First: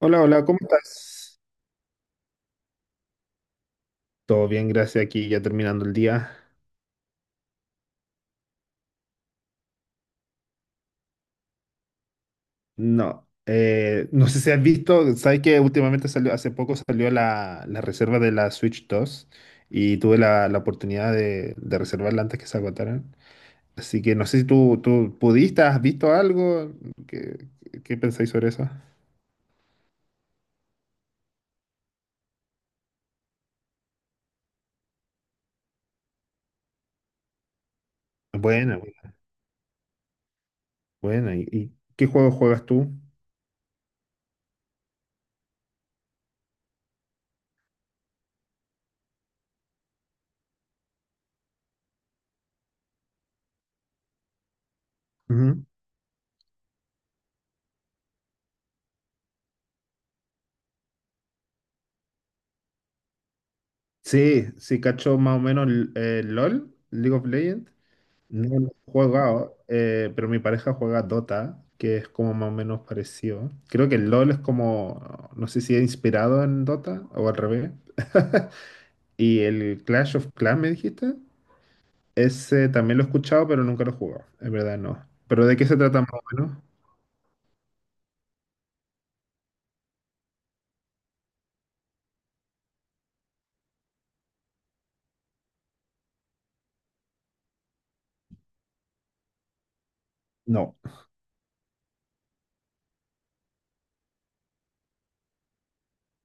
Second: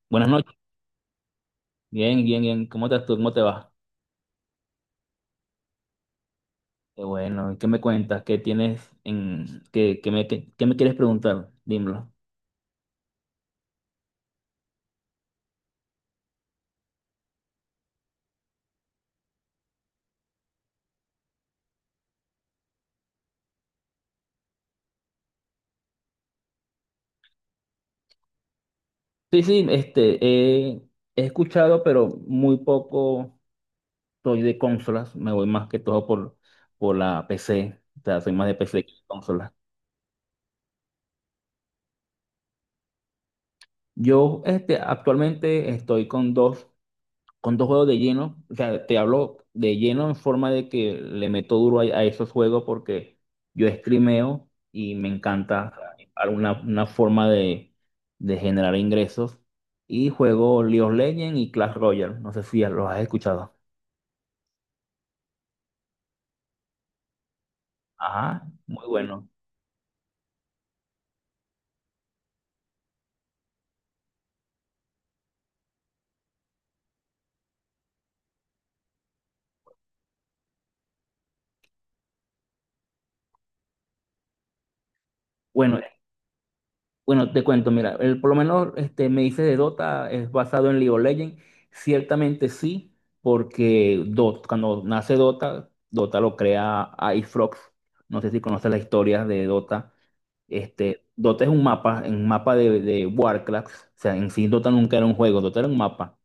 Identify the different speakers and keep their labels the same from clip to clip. Speaker 1: Hola,
Speaker 2: Buenas
Speaker 1: hola,
Speaker 2: noches.
Speaker 1: ¿cómo estás?
Speaker 2: Bien, bien, bien. ¿Cómo estás tú? ¿Cómo te va?
Speaker 1: Todo bien, gracias. Aquí ya terminando el día.
Speaker 2: Qué bueno. ¿Qué me cuentas? ¿Qué tienes en qué me quieres preguntar? Dímelo.
Speaker 1: No, no sé si has visto, sabes que últimamente salió, hace poco salió la reserva de la Switch 2 y tuve la oportunidad de reservarla antes que se agotaran. Así que no sé si tú pudiste, has visto algo. ¿Qué, qué pensáis sobre eso?
Speaker 2: Sí, sí, he escuchado, pero muy poco soy de consolas. Me voy más que todo por la PC. O sea, soy más de
Speaker 1: Buena,
Speaker 2: PC que de
Speaker 1: buena,
Speaker 2: consolas.
Speaker 1: buena. Y qué juego juegas tú?
Speaker 2: Yo, actualmente estoy con dos juegos de lleno, o sea, te hablo de lleno en forma de que le meto duro a esos juegos porque yo streameo y me
Speaker 1: Ujú.
Speaker 2: encanta alguna una forma de generar ingresos. Y juego League of Legends y Clash Royale, no sé si los has escuchado.
Speaker 1: Sí, sí, cacho más o menos el LOL, League of Legends.
Speaker 2: Ajá,
Speaker 1: No
Speaker 2: muy
Speaker 1: he
Speaker 2: bueno.
Speaker 1: jugado, pero mi pareja juega Dota, que es como más o menos parecido. Creo que el LOL es como, no sé si es inspirado en Dota o al revés. Y el Clash of Clans, me dijiste, ese también lo he escuchado, pero nunca lo he jugado. Es verdad, no. ¿Pero de qué se
Speaker 2: Bueno,
Speaker 1: trata más o menos?
Speaker 2: Bueno, te cuento, mira, el, por lo menos este, me dices de Dota, es basado en League of Legends. Ciertamente sí, porque Dota, cuando nace Dota, Dota lo crea Icefrog. No sé si conoces las historias de Dota.
Speaker 1: No,
Speaker 2: Este, Dota es un mapa de Warcraft. O sea, en sí Dota nunca era un juego, Dota era un mapa.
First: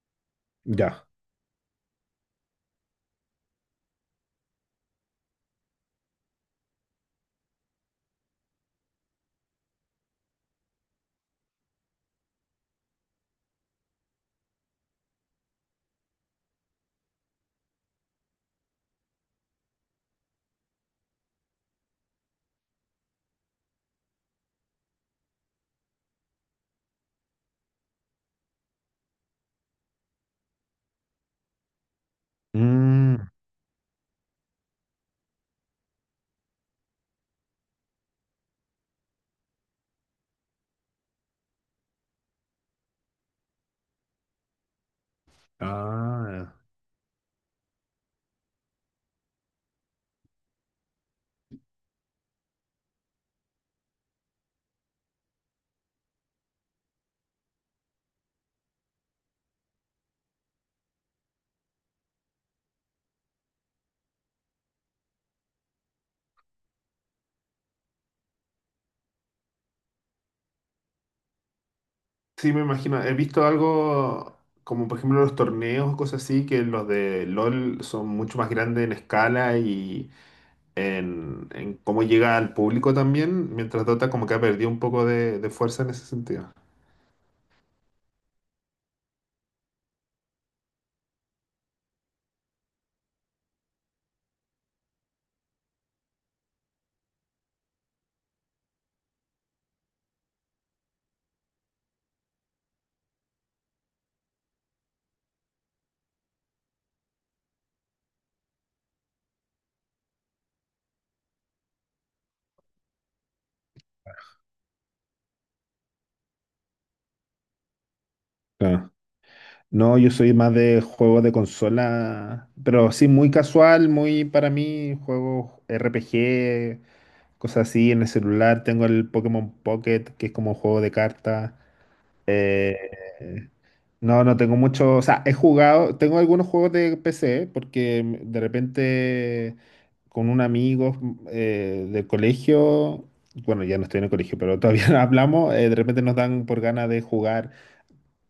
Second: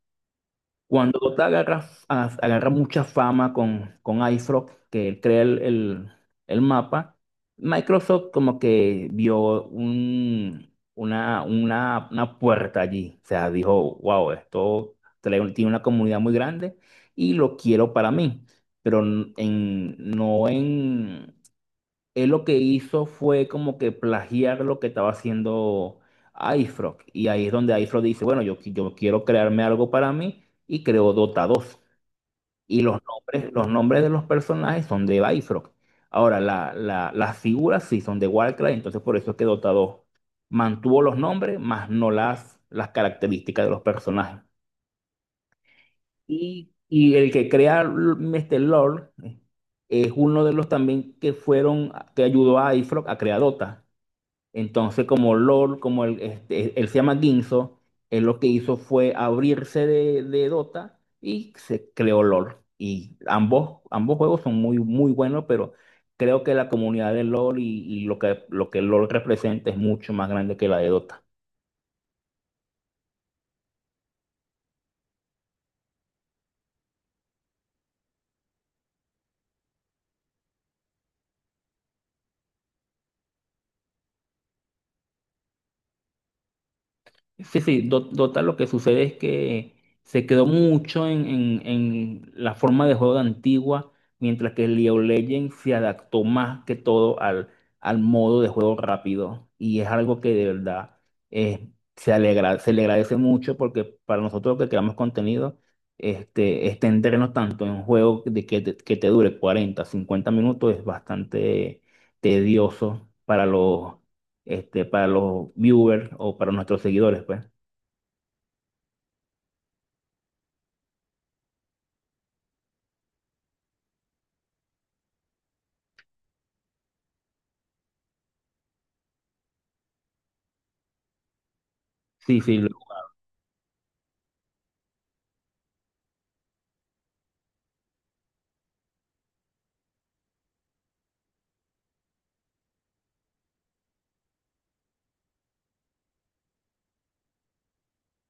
Speaker 1: ya.
Speaker 2: Cuando Dota agarra, agarra mucha fama con iFrog, que él crea el el mapa. Microsoft como que vio una puerta allí. O sea, dijo, wow, tiene una comunidad muy grande y lo quiero para mí, pero n- en, no en él lo que hizo fue como que plagiar lo que estaba haciendo iFrog. Y ahí es donde iFrog dice, bueno, yo quiero crearme algo para mí y creó Dota 2. Y
Speaker 1: Mm,
Speaker 2: los nombres de los personajes son de iFrog. Ahora, las figuras sí son de Warcraft, entonces por eso es que Dota 2 mantuvo los nombres, más no las características de los personajes.
Speaker 1: ah.
Speaker 2: Y el que crea este Lord, es uno de los también que fueron, que ayudó a iFrog a crear Dota. Entonces, como LOL, como él, este, él se llama Ginzo. Él lo que hizo fue abrirse de Dota y se creó LOL. Y ambos juegos son muy, muy buenos, pero creo que la comunidad de LOL y lo que LOL representa es mucho más grande que la de Dota.
Speaker 1: Sí, me imagino. He visto algo como, por ejemplo, los torneos o cosas así, que los de LOL son mucho más grandes en escala y en cómo llega al público también, mientras Dota como que ha perdido un poco de fuerza en ese sentido.
Speaker 2: Sí, sí, Dota lo que sucede es que se quedó mucho en la forma de juego de antigua, mientras que League of Legends se adaptó más que todo al modo de juego rápido. Y es algo que de verdad eh, se alegra, se le agradece mucho porque para nosotros que creamos contenido, este, extendernos tanto en un juego de que te dure 40 50 minutos es bastante tedioso para este, para los viewers o para nuestros seguidores, pues.
Speaker 1: Claro. No, yo soy más de juegos de consola, pero sí muy casual, muy para mí, juegos RPG, cosas así en el celular. Tengo el Pokémon Pocket, que es como un juego de cartas.
Speaker 2: Sí, sí, lo-
Speaker 1: Eh, No, no tengo mucho, o sea, he jugado, tengo algunos juegos de PC porque de repente con un amigo del colegio, bueno, ya no estoy en el colegio, pero todavía hablamos, de repente nos dan por ganas de jugar,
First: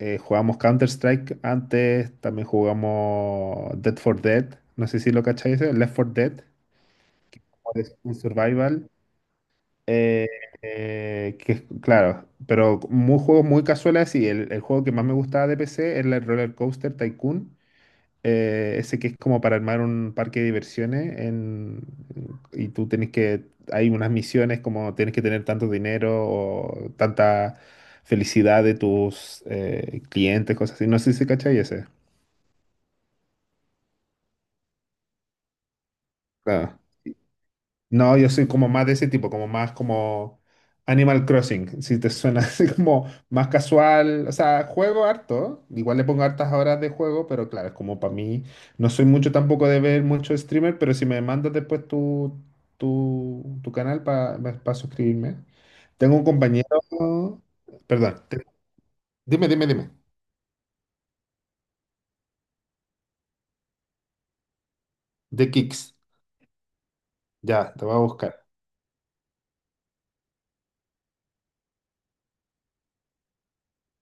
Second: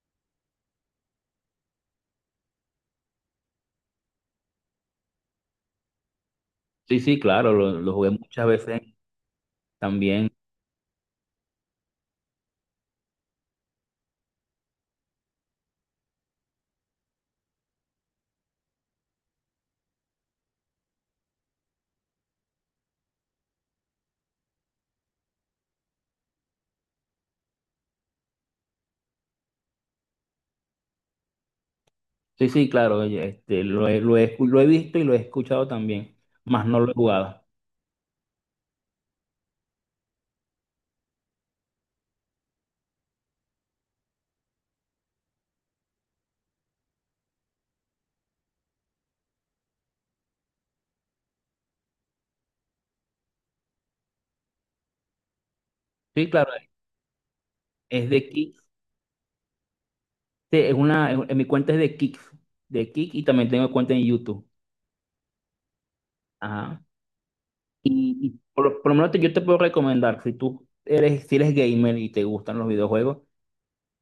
Speaker 1: jugamos Counter-Strike antes, también jugamos Dead for Dead, no sé si lo cacháis, Left for Dead,
Speaker 2: sí, sí, claro, lo
Speaker 1: es
Speaker 2: jugué
Speaker 1: un
Speaker 2: muchas veces
Speaker 1: survival, eh,
Speaker 2: también.
Speaker 1: que claro, pero muy juegos muy casuales y el juego que más me gustaba de PC era el Roller Coaster Tycoon, ese que es como para armar un parque de diversiones y tú tienes que, hay unas misiones como tienes que tener tanto dinero o tanta felicidad de tus clientes, cosas así. No sé si cachai ese.
Speaker 2: Sí, sí, claro, oye, este, lo he visto y lo he escuchado también, más no
Speaker 1: Claro.
Speaker 2: lo he jugado.
Speaker 1: No, yo soy como más de ese tipo, como más como Animal Crossing, si te suena así como más casual, o sea, juego harto, igual le pongo hartas horas de juego, pero claro, es como para mí, no soy mucho tampoco de ver mucho streamer, pero si me mandas después tu canal para suscribirme. Tengo un
Speaker 2: Sí, claro,
Speaker 1: compañero,
Speaker 2: es
Speaker 1: perdón,
Speaker 2: de Kick,
Speaker 1: dime, dime, dime,
Speaker 2: sí, es una, en mi cuenta es de Kick y también tengo cuenta en YouTube.
Speaker 1: de Kicks,
Speaker 2: Ajá.
Speaker 1: ya, te voy a
Speaker 2: Y, y
Speaker 1: buscar.
Speaker 2: por, lo por lo menos yo te puedo recomendar, si tú eres, si eres gamer y te gustan los videojuegos,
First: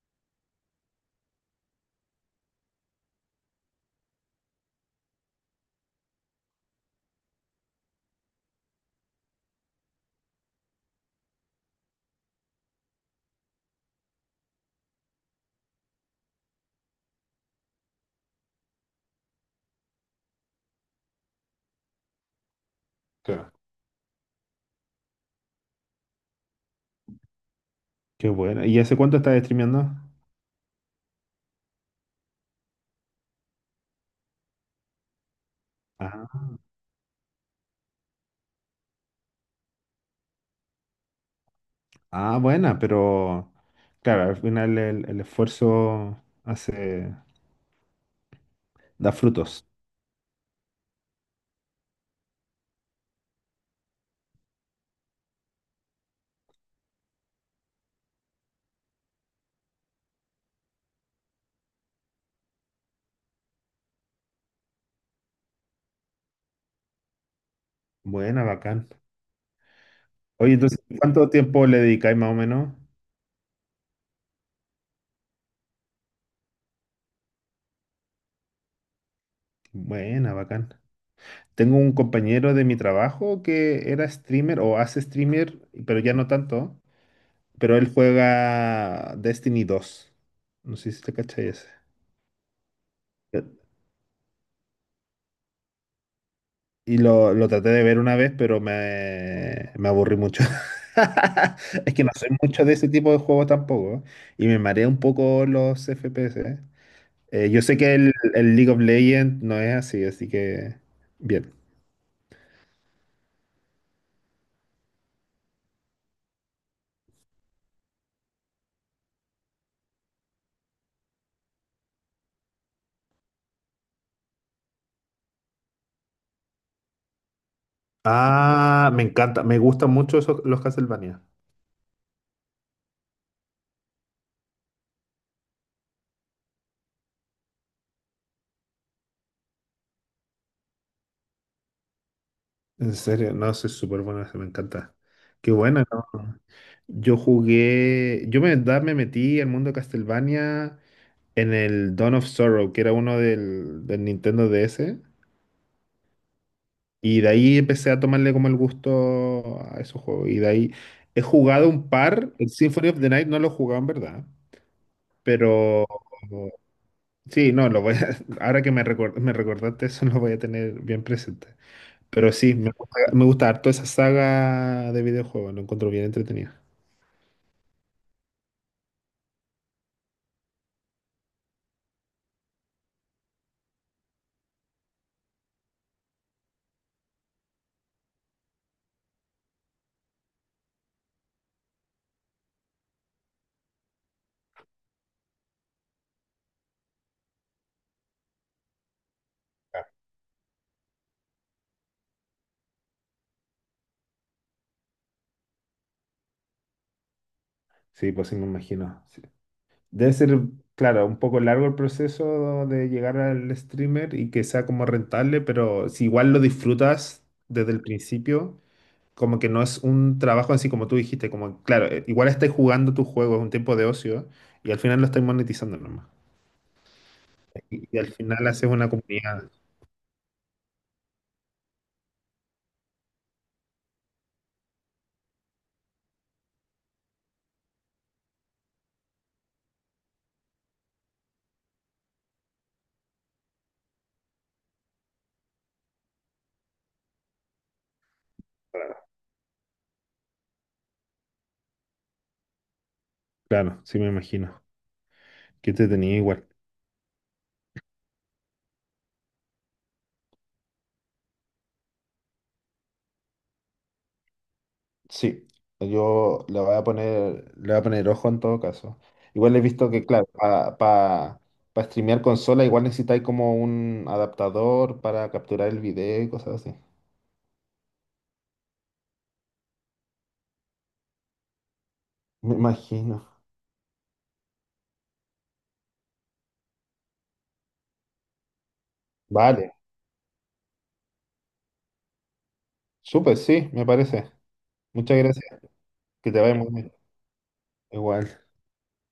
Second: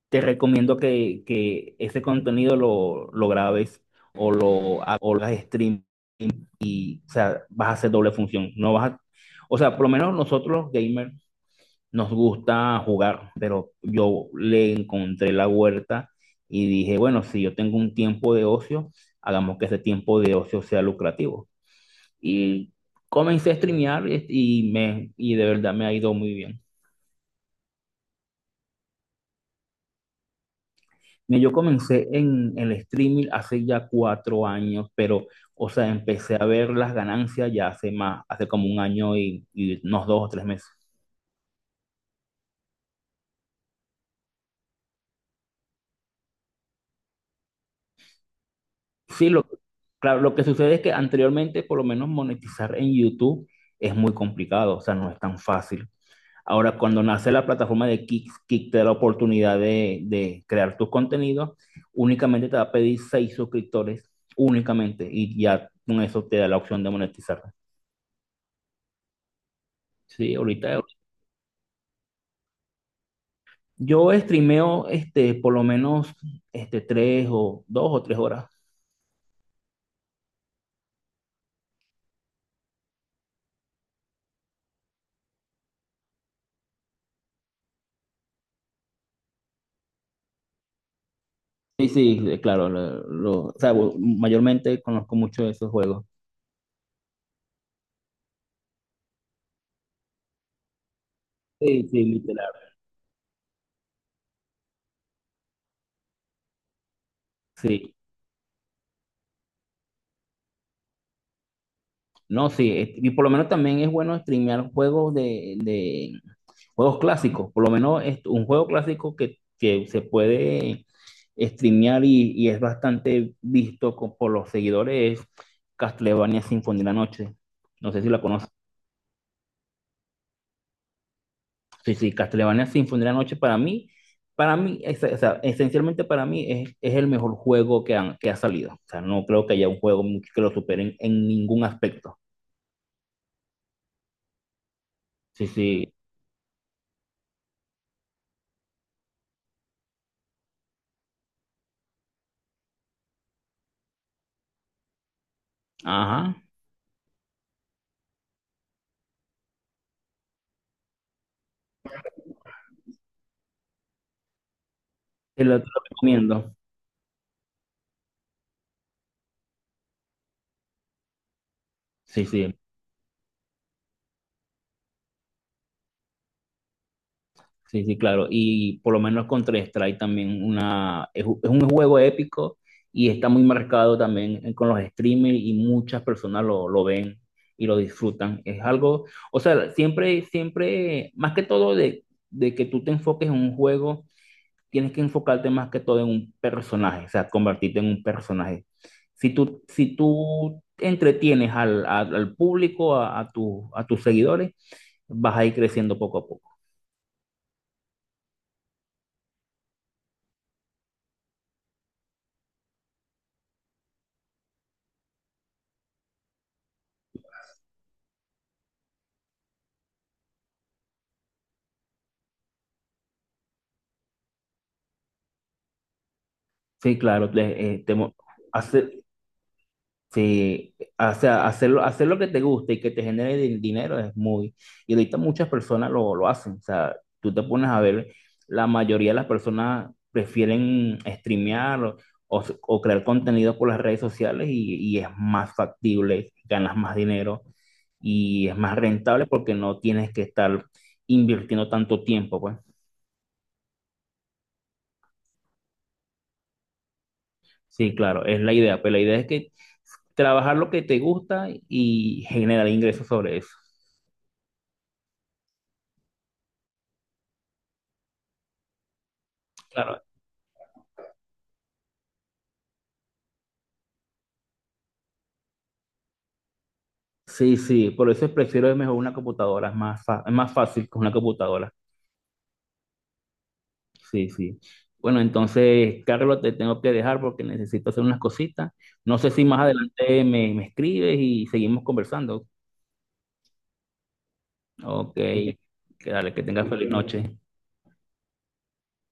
Speaker 2: te recomiendo que ese contenido lo grabes o lo hagas stream, o sea, vas a hacer doble función. No vas a, O sea, por lo menos nosotros los gamers nos gusta jugar, pero yo le encontré la huerta y dije, bueno, si yo tengo un tiempo de ocio, hagamos que ese tiempo de ocio sea lucrativo. Y comencé
Speaker 1: Claro.
Speaker 2: a streamear y de verdad me ha ido muy bien.
Speaker 1: Qué bueno, ¿y hace cuánto estás streameando?
Speaker 2: Mira, yo comencé en el streaming hace ya 4 años, pero, o sea, empecé a ver las ganancias ya hace como un año y unos 2 o 3 meses.
Speaker 1: Ah, buena, pero claro, al final el esfuerzo hace, da
Speaker 2: Sí,
Speaker 1: frutos.
Speaker 2: claro, lo que sucede es que anteriormente, por lo menos monetizar en YouTube es muy complicado, o sea, no es tan fácil. Ahora, cuando nace la plataforma de Kick, Kick te da la oportunidad de crear tus contenidos, únicamente te va a pedir 6 suscriptores, únicamente, y ya con eso te da la opción de monetizar.
Speaker 1: Buena, bacán.
Speaker 2: Sí,
Speaker 1: Oye, entonces,
Speaker 2: ahorita
Speaker 1: ¿cuánto tiempo le dedicáis más o menos?
Speaker 2: yo streameo este, por lo menos este, tres o 2 o 3 horas.
Speaker 1: Buena, bacán. Tengo un compañero de mi trabajo que era streamer o hace streamer, pero ya no tanto, pero él juega Destiny dos. No sé si te cachai ese.
Speaker 2: Sí, sí, claro, o sea, mayormente conozco mucho de esos juegos.
Speaker 1: Y lo traté de ver una vez, pero me aburrí mucho.
Speaker 2: Sí,
Speaker 1: Es
Speaker 2: sí,
Speaker 1: que no soy
Speaker 2: literal.
Speaker 1: mucho de ese tipo de juegos tampoco. Y me marea un poco los FPS. ¿Eh? Yo sé
Speaker 2: Sí,
Speaker 1: que el League of Legends no es así, así que bien.
Speaker 2: no, y por lo menos también es bueno streamear juegos de juegos clásicos, por lo menos es un juego clásico que se puede streamear y es bastante visto por los seguidores es Castlevania Symphony de la Noche. No sé si la conoces.
Speaker 1: Ah, me encanta, me gustan mucho esos, los Castlevania.
Speaker 2: Sí, sí, Castlevania Symphony de la Noche para mí, o sea, esencialmente para mí es el mejor juego que ha salido. O sea, no creo que haya un juego que lo supere en ningún aspecto.
Speaker 1: En serio, no, soy súper bueno, me encanta.
Speaker 2: Sí,
Speaker 1: Qué bueno,
Speaker 2: sí,
Speaker 1: ¿no? Yo jugué, yo me, da- Me metí al mundo de Castlevania en el Dawn of Sorrow, que era uno del Nintendo DS.
Speaker 2: ajá.
Speaker 1: Y de ahí empecé a tomarle como el gusto a esos juegos. Y de ahí he jugado un par. El Symphony of the Night no lo he jugado en verdad.
Speaker 2: Te lo
Speaker 1: Pero
Speaker 2: recomiendo.
Speaker 1: sí, no, ahora que me recordaste eso, lo voy a tener bien presente.
Speaker 2: Sí,
Speaker 1: Pero sí,
Speaker 2: sí,
Speaker 1: me gusta harto esa saga de videojuegos. Lo encuentro bien entretenido.
Speaker 2: sí, claro. Y por lo menos Counter-Strike también es un juego épico y está muy marcado también con los streamers y muchas personas lo ven y lo disfrutan. Es algo, o sea, siempre, más que todo de que tú te enfoques en un juego, tienes que enfocarte más que todo en un personaje, o sea, convertirte en un personaje. Si tú entretienes al público, a a tus seguidores, vas a ir creciendo poco a poco.
Speaker 1: Sí, pues sí, me imagino. Sí. Debe ser, claro, un poco largo el proceso de llegar al streamer y que sea como rentable, pero si igual lo disfrutas desde el principio, como que no es un trabajo así como tú dijiste, como, claro, igual estáis jugando tu juego, es un tiempo de ocio, y al final lo estáis monetizando nomás.
Speaker 2: Sí, claro,
Speaker 1: Y al final haces una
Speaker 2: hace,
Speaker 1: comunidad.
Speaker 2: sí, o sea, hacer lo que te guste y que te genere dinero es muy... Y ahorita muchas personas lo hacen, o sea, tú te pones a ver, la mayoría de las personas prefieren streamear o crear contenido por las redes sociales y es más factible, ganas más dinero y es más rentable porque no tienes que estar invirtiendo tanto tiempo, pues.
Speaker 1: Claro, sí me imagino. Que te tenía igual.
Speaker 2: Sí, claro, es la idea, pero la idea es que trabajar lo que te gusta y generar ingresos sobre eso.
Speaker 1: Sí, yo le voy a poner, le voy a poner ojo en todo caso. Igual he visto
Speaker 2: Claro,
Speaker 1: que, claro, para pa, pa streamear consola, igual necesitáis como un adaptador para capturar el video y cosas así.
Speaker 2: sí, sí, por eso prefiero mejor una computadora, es es más fácil con una computadora.
Speaker 1: Me imagino.
Speaker 2: Sí, sí. Bueno, entonces, Carlos, te tengo que dejar porque necesito hacer unas cositas. No sé si más
Speaker 1: Vale,
Speaker 2: adelante me escribes y seguimos conversando.
Speaker 1: súper, sí, me parece.
Speaker 2: Ok,
Speaker 1: Muchas gracias. Que te
Speaker 2: que
Speaker 1: vaya
Speaker 2: tengas
Speaker 1: muy
Speaker 2: feliz
Speaker 1: bien.
Speaker 2: noche.
Speaker 1: Igual.